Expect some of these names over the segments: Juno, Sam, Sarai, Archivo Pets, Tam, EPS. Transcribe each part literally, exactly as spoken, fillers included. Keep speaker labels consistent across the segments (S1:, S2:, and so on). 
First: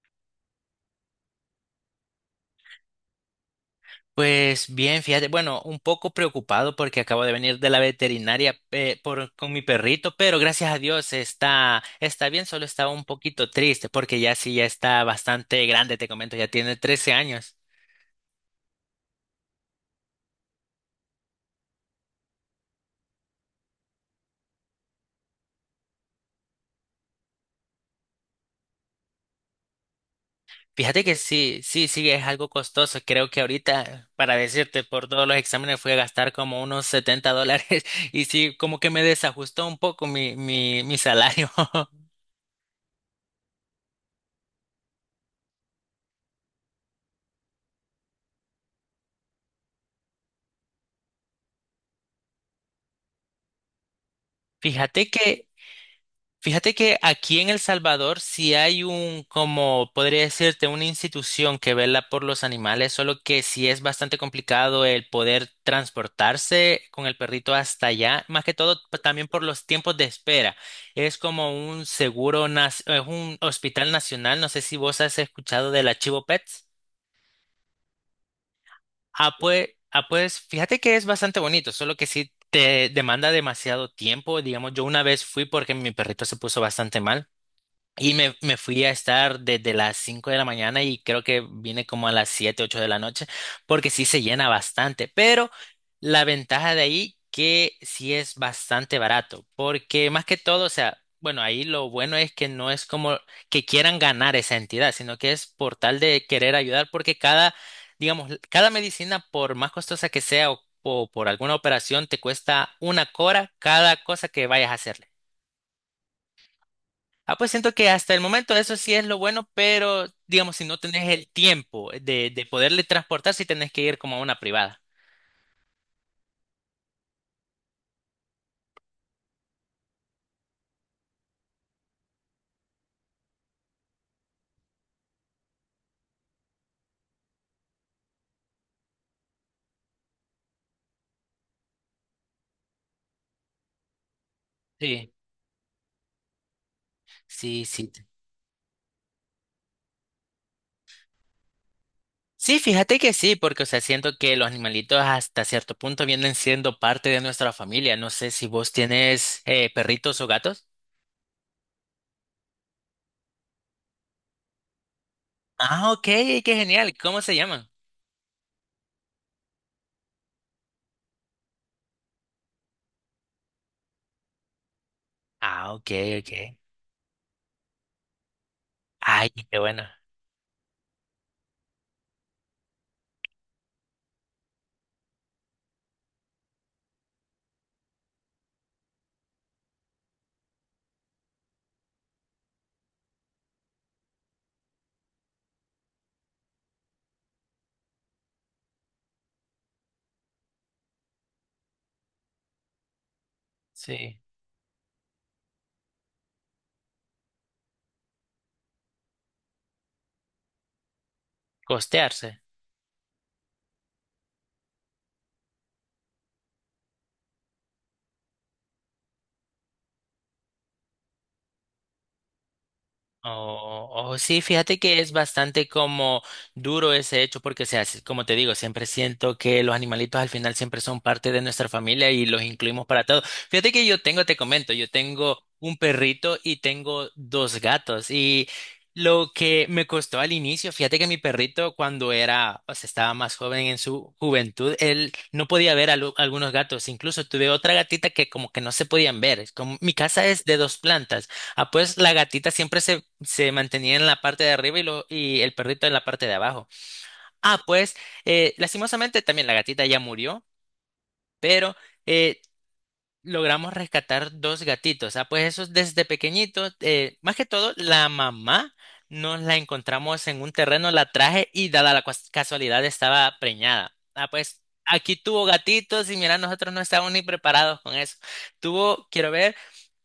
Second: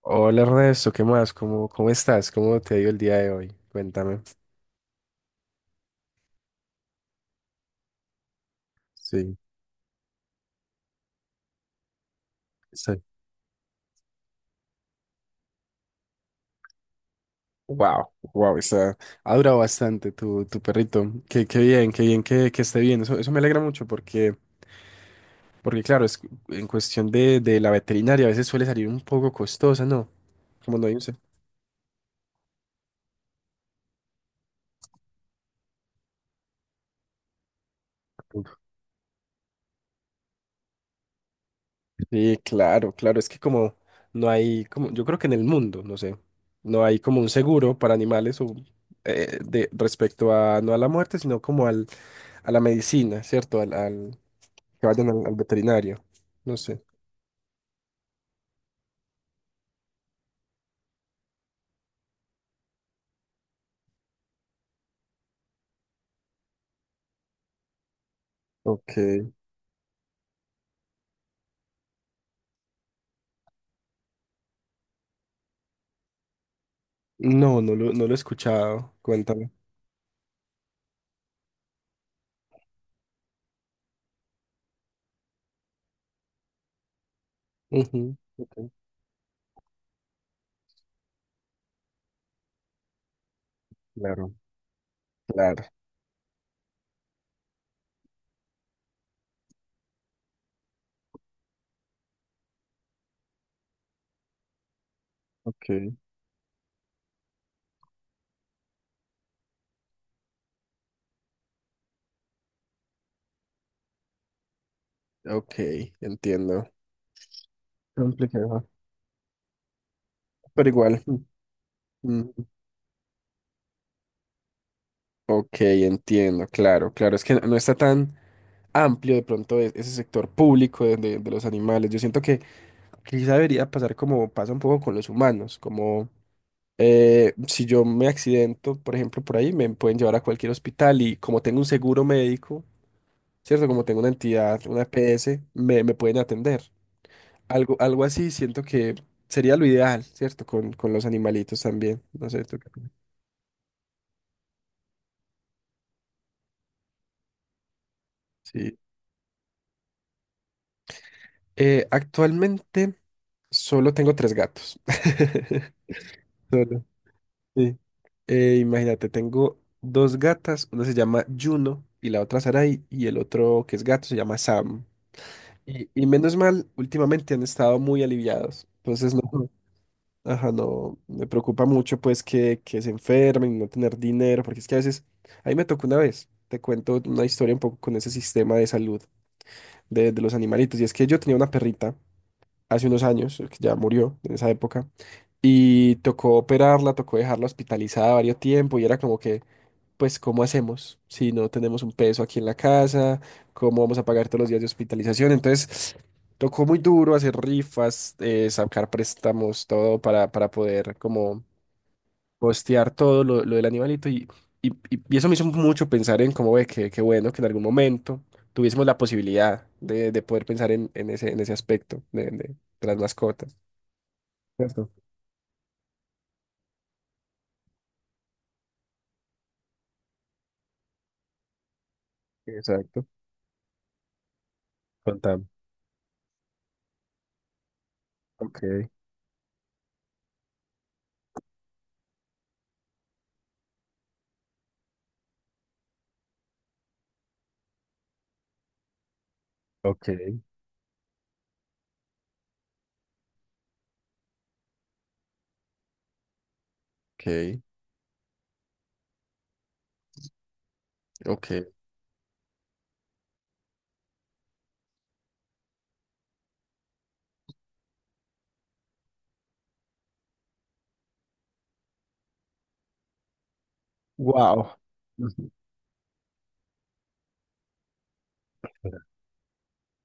S1: Hola Ernesto, ¿qué más? ¿Cómo, cómo estás? ¿Cómo te ha ido el día de hoy? Cuéntame.
S2: Pues bien, fíjate, bueno, un poco preocupado porque acabo de venir de la veterinaria, eh, por,
S1: Sí,
S2: con mi perrito, pero gracias a Dios está, está bien, solo estaba
S1: sí.
S2: un poquito triste porque ya sí, ya está bastante grande, te comento, ya tiene trece años.
S1: Wow, wow, está, ha durado bastante tu, tu perrito. Qué, qué bien, qué bien que, que esté bien. Eso, eso me alegra mucho porque, porque claro, es, en cuestión de, de la veterinaria a veces suele salir un poco costosa, ¿no? Como no hay un...
S2: Fíjate que sí, sí, sí, es algo costoso. Creo que ahorita, para decirte, por todos los exámenes fui a gastar como unos setenta dólares y sí, como que me desajustó un poco mi, mi, mi salario.
S1: Sí, claro, claro, es que como no hay, como, yo creo que en el mundo, no sé, no hay como un seguro para animales o, eh, de, respecto a, no a la muerte, sino como al, a la medicina, ¿cierto? Al, al- que
S2: Fíjate
S1: vayan al, al
S2: que
S1: veterinario, no
S2: Fíjate
S1: sé.
S2: que aquí en El Salvador sí hay un, como podría decirte, una institución que vela por los animales, solo que sí es bastante complicado el poder transportarse con el perrito hasta allá, más que todo pa- también
S1: Ok.
S2: por los tiempos de espera. Es como un seguro, nas- es un hospital nacional, no sé si vos has escuchado del Archivo Pets.
S1: No, no lo, no lo he escuchado,
S2: Ah,
S1: cuéntame.
S2: pues, ah, pues fíjate que es bastante bonito, solo que sí te demanda demasiado tiempo. Digamos, yo una vez fui porque mi perrito se puso bastante mal. Y
S1: Ujú,
S2: me,
S1: ok.
S2: me fui a estar desde las cinco de la mañana y creo que vine como a las siete ocho de la noche, porque sí se
S1: Claro,
S2: llena bastante. Pero
S1: claro,
S2: la ventaja de ahí que sí es bastante barato, porque más que todo, o sea, bueno, ahí lo bueno es que no es como que quieran ganar esa entidad, sino que es por
S1: ok,
S2: tal de querer ayudar, porque cada, digamos, cada medicina, por más costosa que sea o, o por alguna operación, te cuesta una cora cada cosa que vayas a hacer.
S1: ok, entiendo.
S2: Ah, pues siento que hasta el momento
S1: Complicado.
S2: eso sí es lo bueno, pero digamos, si
S1: Pero
S2: no
S1: igual,
S2: tenés
S1: mm,
S2: el tiempo de,
S1: mm,
S2: de poderle transportar, si tenés que ir como a una privada.
S1: ok, entiendo, claro, claro, es que no no está tan... amplio de pronto e- ese sector público de, de- de los animales. Yo siento que quizá debería pasar como pasa un poco con los humanos, como eh, si yo me accidento, por ejemplo, por ahí, me pueden llevar a cualquier hospital y como tengo un seguro médico, ¿cierto? Como tengo una entidad, una
S2: Sí,
S1: EPS, me, me pueden atender.
S2: sí,
S1: Algo,
S2: sí.
S1: algo así siento que sería lo ideal, ¿cierto? Con, con los animalitos también. No sé, tú
S2: Sí,
S1: qué piensas.
S2: fíjate que sí, porque, o sea, siento que los animalitos hasta cierto punto vienen siendo parte de nuestra familia. No sé si vos
S1: Sí.
S2: tienes, eh, perritos o gatos.
S1: Eh, actualmente solo tengo tres gatos.
S2: Ah, ok, qué
S1: Solo.
S2: genial. ¿Cómo se llaman?
S1: Sí. Eh, imagínate, tengo dos gatas, una se llama Juno y la otra Sarai, y el otro que es gato se llama Sam.
S2: Ah,
S1: Y,
S2: ok,
S1: y
S2: ok.
S1: menos mal, últimamente han estado muy aliviados. Entonces no,
S2: Ay, qué bueno.
S1: ajá, no, me preocupa mucho pues que, que se enfermen, y no tener dinero, porque es que a veces, ahí me tocó una vez, te cuento una historia un poco con ese sistema de salud de, de los animalitos, y es que yo tenía una perrita hace unos años, que ya murió en esa época, y tocó operarla, tocó dejarla hospitalizada varios tiempo y era como que, pues, ¿cómo hacemos si no tenemos un peso aquí en la casa? ¿Cómo vamos a
S2: Sí.
S1: pagar todos los días de hospitalización? Entonces, tocó muy duro hacer rifas, eh, sacar préstamos, todo para, para poder como
S2: Costearse.
S1: costear todo lo, lo del animalito y, y, y- y eso me hizo mucho pensar en cómo ve que, que bueno que en algún momento tuviésemos la posibilidad de, de poder pensar en, en ese, en ese aspecto de, de de las mascotas.
S2: Oh, oh, oh, sí, fíjate
S1: ¿Cierto?
S2: que es bastante como duro ese hecho porque, o sea, si- como te digo, siempre siento que los animalitos al final siempre son parte de nuestra familia y los incluimos para
S1: Exacto.
S2: todo. Fíjate que yo tengo, te comento, yo
S1: Con
S2: tengo
S1: Tam.
S2: un perrito y tengo dos gatos, y
S1: Ok,
S2: lo que me costó al inicio, fíjate que mi perrito cuando era, o sea, estaba más joven en su juventud, él no podía ver a lo- algunos gatos, incluso tuve otra gatita que como que no se podían ver. Es como, mi
S1: ok.
S2: casa es de dos plantas. Ah, pues la gatita siempre se, se mantenía en la parte de arriba, y lo, y el perrito en la parte de abajo.
S1: Ok,
S2: Ah, pues eh, lastimosamente también la gatita ya murió,
S1: ok.
S2: pero eh, logramos rescatar dos gatitos. Ah, pues esos desde pequeñitos, eh, más que todo la mamá nos la encontramos en un terreno, la traje y dada la cuas- casualidad estaba preñada. Ah, pues
S1: Wow.
S2: aquí tuvo
S1: Ujú.
S2: gatitos y mira, nosotros no estábamos ni preparados con eso. Tuvo, quiero ver.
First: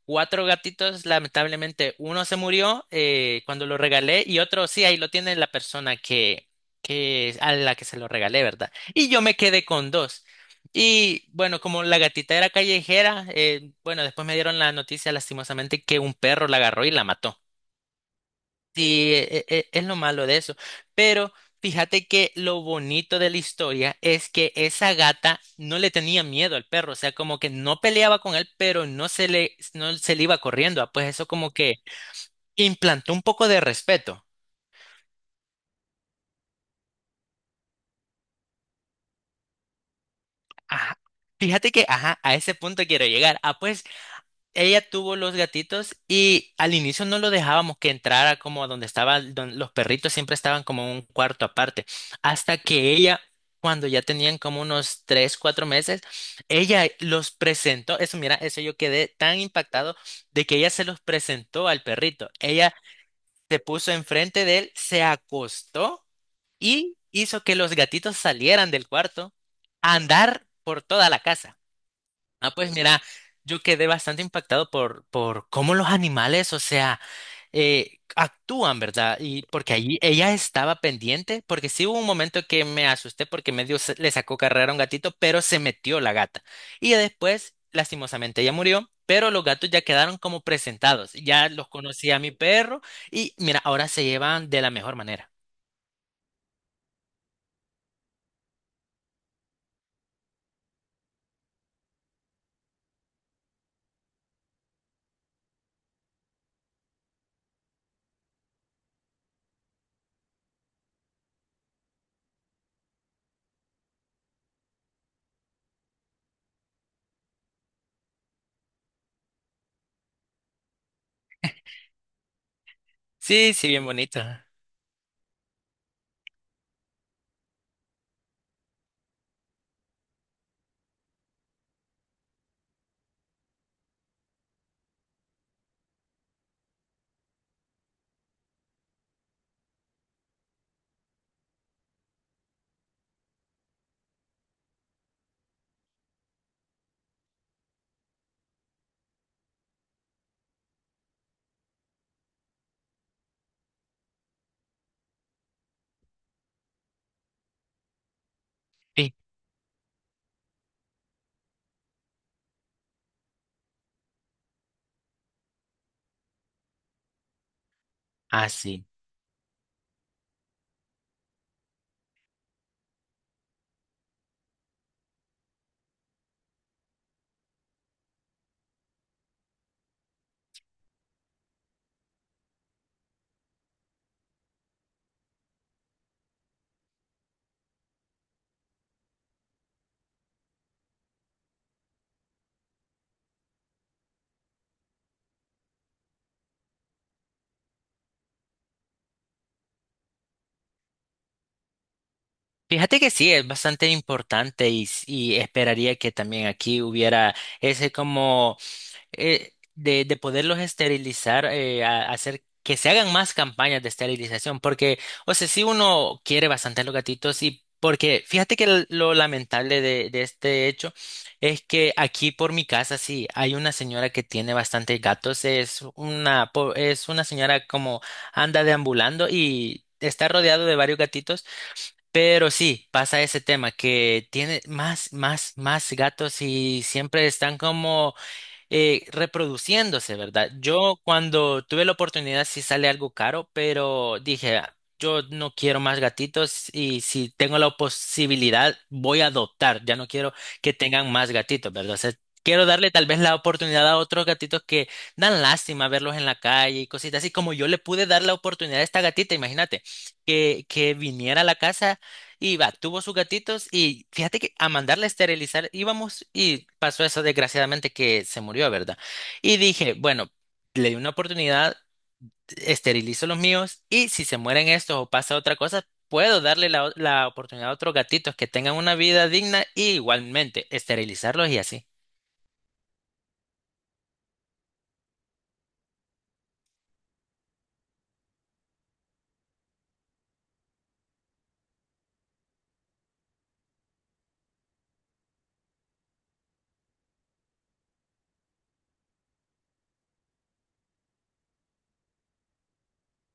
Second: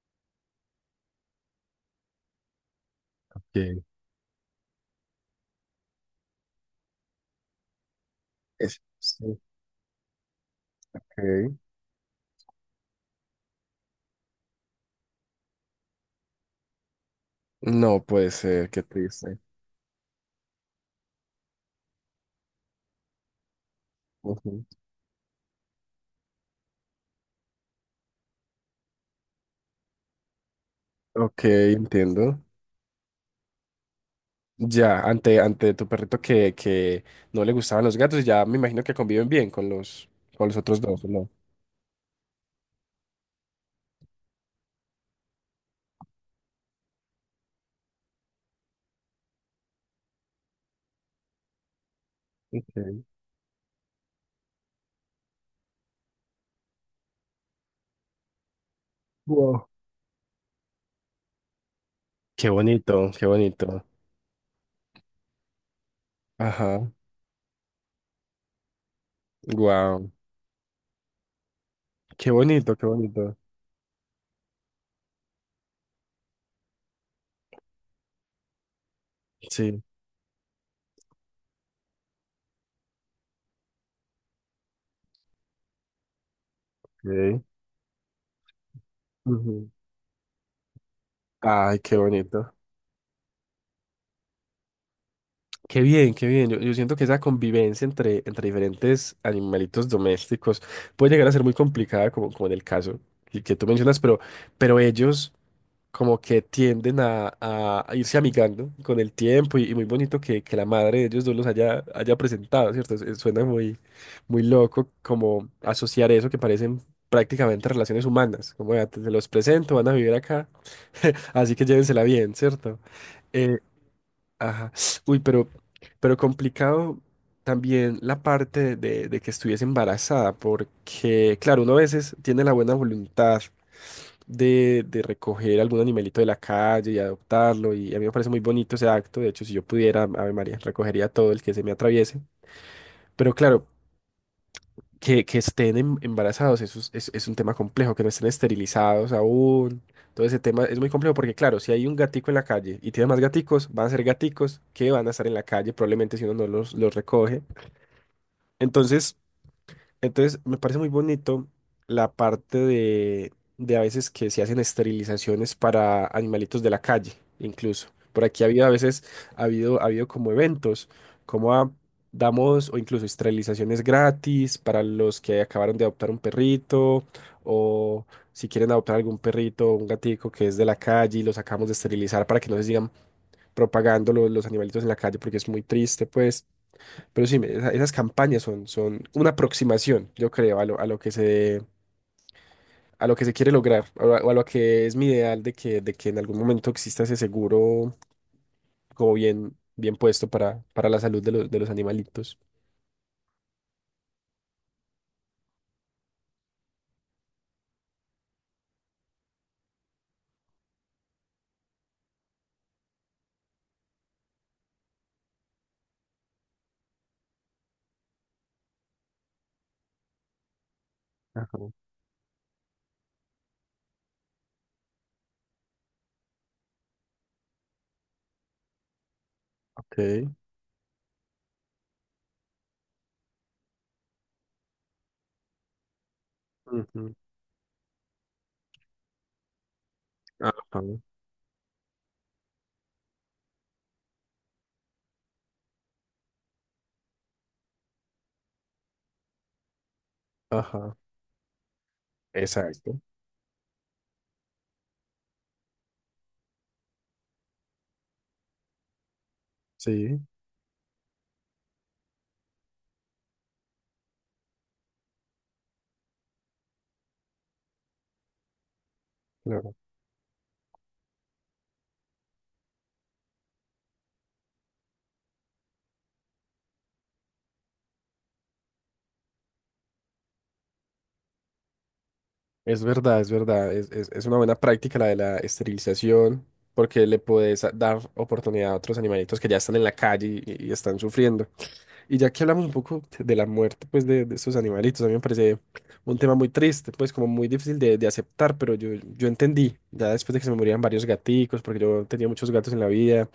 S2: Cuatro gatitos, lamentablemente, uno se murió eh, cuando lo
S1: Ok.
S2: regalé y otro sí, ahí lo tiene la persona que, que a la que se lo regalé, ¿verdad?
S1: Es-
S2: Y yo me
S1: sí,
S2: quedé con dos. Y
S1: ok.
S2: bueno, como la gatita era callejera, eh, bueno, después me dieron la noticia lastimosamente que un perro la agarró y la mató.
S1: No puede ser, qué
S2: Sí,
S1: triste.
S2: e- e- es lo malo de eso. Pero fíjate que lo bonito de la historia es que
S1: Ujú.
S2: esa gata no le tenía miedo al perro, o sea, como que no peleaba con él, pero no se le, no se le iba corriendo. Ah, pues eso
S1: Ok,
S2: como que
S1: entiendo.
S2: implantó un poco de respeto.
S1: Ya, ante, ante tu perrito que, que no le gustaban los gatos, ya me imagino que conviven bien con los, con los otros
S2: Ajá.
S1: dos, ¿o ¿no?
S2: Fíjate que, ajá, a ese punto quiero llegar. Ah, pues ella tuvo los gatitos y al inicio no lo dejábamos que entrara como a donde estaban los perritos, siempre estaban como en un cuarto aparte. Hasta que
S1: Ok,
S2: ella, cuando ya tenían como unos tres, cuatro meses, ella los presentó. Eso, mira, eso yo quedé tan
S1: wow.
S2: impactado de que ella se los presentó al perrito.
S1: Qué
S2: Ella
S1: bonito, qué
S2: se
S1: bonito.
S2: puso enfrente de él, se acostó
S1: Ajá.
S2: y hizo que los gatitos salieran del cuarto a
S1: Wow.
S2: andar por toda la casa.
S1: Qué
S2: Ah, pues
S1: bonito, qué
S2: mira,
S1: bonito.
S2: yo quedé bastante impactado por, por cómo los animales, o sea, eh, actúan, ¿verdad? Y porque
S1: Sí.
S2: allí ella estaba pendiente, porque sí hubo un momento que me asusté porque medio se- le sacó carrera a un gatito, pero se metió la gata. Y ya
S1: Ok,
S2: después, lastimosamente, ella murió, pero los
S1: ujú.
S2: gatos ya quedaron como presentados. Ya los
S1: Ay, qué
S2: conocía mi
S1: bonito.
S2: perro y mira, ahora se llevan de la mejor manera.
S1: Qué bien, qué bien. Yo, yo siento que esa convivencia entre, entre diferentes animalitos domésticos puede llegar a ser muy complicada, como, como en el caso que, que tú mencionas, pero, pero ellos como que tienden a, a- a irse amigando con el tiempo y, y muy bonito que, que la madre de ellos dos los haya, haya presentado, ¿cierto? Es- es- Suena muy, muy loco como asociar eso que parecen prácticamente relaciones humanas, como ya te, te los presento, van a vivir acá, así que llévensela bien, ¿cierto?
S2: Sí,
S1: Eh,
S2: sí, bien bonito.
S1: Ajá. Uy, pero, pero complicado también la parte de, de que estuviese embarazada, porque, claro, uno a veces tiene la buena voluntad de, de recoger algún animalito de la calle y adoptarlo, y a mí me parece muy bonito ese acto. De hecho, si yo pudiera, Ave María, recogería todo el que se me atraviese. Pero claro, que, que estén em- embarazados, eso es, es- es un tema complejo, que no estén esterilizados aún. Todo ese tema es muy complejo porque, claro, si hay un gatico en la calle y tiene más gaticos, van a ser gaticos que van a estar en la calle, probablemente si uno no los, los recoge.
S2: Sí,
S1: Entonces, entonces, me parece muy bonito la parte de, de a veces que se hacen esterilizaciones para animalitos de la calle, incluso. Por aquí ha habido a
S2: así.
S1: veces, ha habido, ha habido como eventos, como a- damos o incluso esterilizaciones gratis para los que acabaron de adoptar un perrito o si quieren adoptar algún perrito o un gatico que es de la calle y los acabamos de esterilizar para que no se sigan propagando lo- los animalitos en la calle porque es muy triste, pues. Pero sí, me- esa- esas campañas son, son una aproximación, yo creo, a lo, a lo que se, a lo que se quiere lograr, o a, o a lo que es mi ideal de que, de que en algún momento exista ese seguro como bien, bien puesto para, para la salud de los, de los animalitos.
S2: Fíjate que sí, es bastante importante y, s- y esperaría que también aquí hubiera ese como, eh, de, de poderlos esterilizar, eh, a- hacer que se hagan más campañas de esterilización, porque, o sea, si uno quiere bastante los gatitos y porque fíjate que l- lo lamentable de, de este hecho
S1: Ajá,
S2: es que aquí por mi casa sí hay una señora que tiene bastantes gatos, es una, po- es una señora como anda deambulando y está
S1: ok.
S2: rodeado de varios gatitos. Pero sí, pasa ese tema que tiene más, más, más gatos y
S1: Ujú.
S2: siempre están como eh, reproduciéndose, ¿verdad?
S1: Ajá.
S2: Yo cuando tuve la oportunidad sí sale algo caro, pero dije, "Ah, yo no quiero más gatitos y si tengo la posibilidad voy a adoptar, ya no quiero que,
S1: Ajá,
S2: tengan más gatitos, ¿verdad? O sea, quiero darle
S1: exacto.
S2: tal vez la oportunidad a otros gatitos que dan lástima verlos en la calle y cositas así como yo le pude dar la oportunidad a esta gatita, imagínate,
S1: Sí,
S2: que, que viniera a la casa. Y va, tuvo sus gatitos y fíjate que a mandarla a esterilizar íbamos y pasó eso desgraciadamente que se murió, ¿verdad? Y
S1: claro.
S2: dije, bueno, le di una oportunidad, esterilizo los míos y si se mueren estos o pasa otra cosa, puedo darle la, o- la oportunidad a otros gatitos que tengan una vida digna y igualmente esterilizarlos y así.
S1: Es verdad, es verdad. Es, es, es una buena práctica la de la esterilización, porque le puedes a- dar oportunidad a otros animalitos que ya están en la calle y, y están sufriendo. Y ya que hablamos un poco de la muerte, pues, de, de estos animalitos, a mí me parece un tema muy triste, pues, como muy difícil de, de aceptar, pero yo, yo entendí, ya después de que se me morían varios gaticos, porque yo tenía muchos gatos en la vida,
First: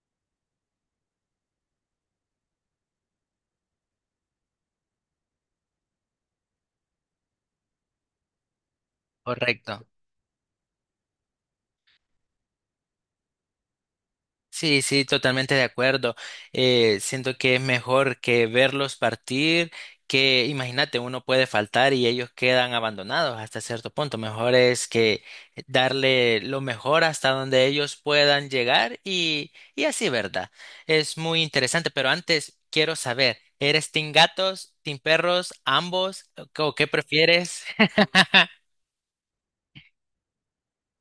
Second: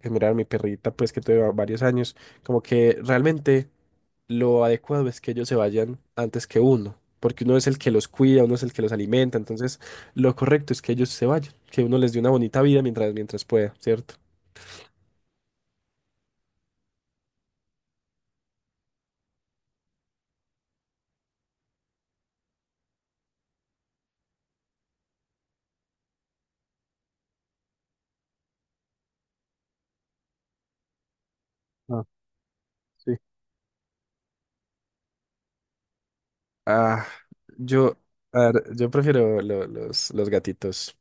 S1: que miraban mi perrita, pues, que tuve va- varios años, como que realmente lo adecuado es que ellos se vayan antes que uno, porque uno es el que los cuida, uno es el que los alimenta, entonces
S2: Correcto.
S1: lo correcto es que ellos se vayan, que uno les dé una bonita vida mientras, mientras pueda, ¿cierto?
S2: Sí, sí, totalmente de acuerdo. Eh, siento que es mejor que verlos partir, que imagínate, uno puede faltar y ellos quedan abandonados hasta cierto punto. Mejor es que darle lo mejor hasta donde ellos puedan llegar y, y así, ¿verdad? Es muy interesante,
S1: Ah,
S2: pero antes quiero
S1: sí.
S2: saber, ¿eres team gatos, team perros, ambos o qué
S1: Ah,
S2: prefieres?
S1: yo, a ver, yo prefiero lo- los, los gatitos.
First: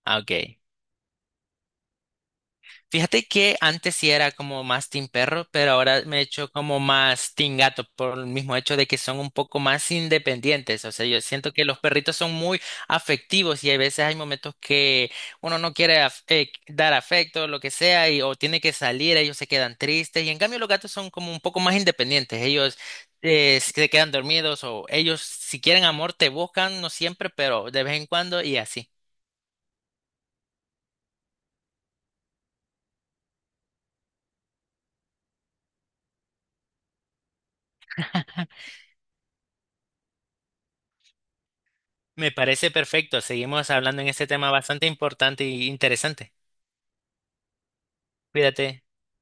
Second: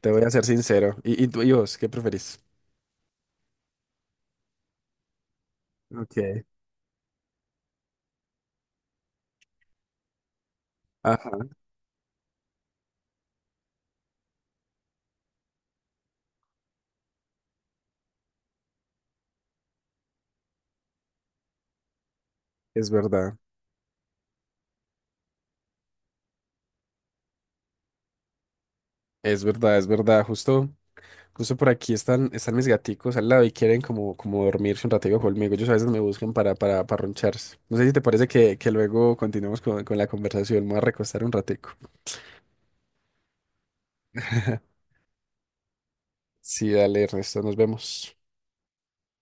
S1: Te
S2: Ah,
S1: voy a ser
S2: ok.
S1: sincero. ¿Y, y tú- y vos, qué preferís?
S2: Fíjate que antes sí era como más team perro, pero ahora me he
S1: Ok.
S2: hecho como más team gato por el mismo hecho de que son un poco más independientes. O sea, yo
S1: Ajá,
S2: siento que los perritos son muy afectivos y hay veces hay momentos que uno no quiere af- eh, dar afecto, lo que sea, y, o tiene que salir, ellos se quedan tristes. Y en cambio los gatos son como un poco más independientes. Ellos
S1: es verdad.
S2: eh, se quedan dormidos o ellos si quieren amor te buscan, no siempre, pero de vez en cuando y así.
S1: Es verdad, es verdad. Justo, justo por aquí están, están mis gaticos al lado y quieren como, como dormirse un ratico conmigo. Ellos a veces me buscan para, para, para roncharse. No sé si te parece que, que luego continuemos con, con la conversación. Me voy a recostar un ratico.
S2: Me parece perfecto. Seguimos hablando en este tema bastante importante e interesante.
S1: Sí, dale, Ernesto, nos vemos.
S2: Cuídate.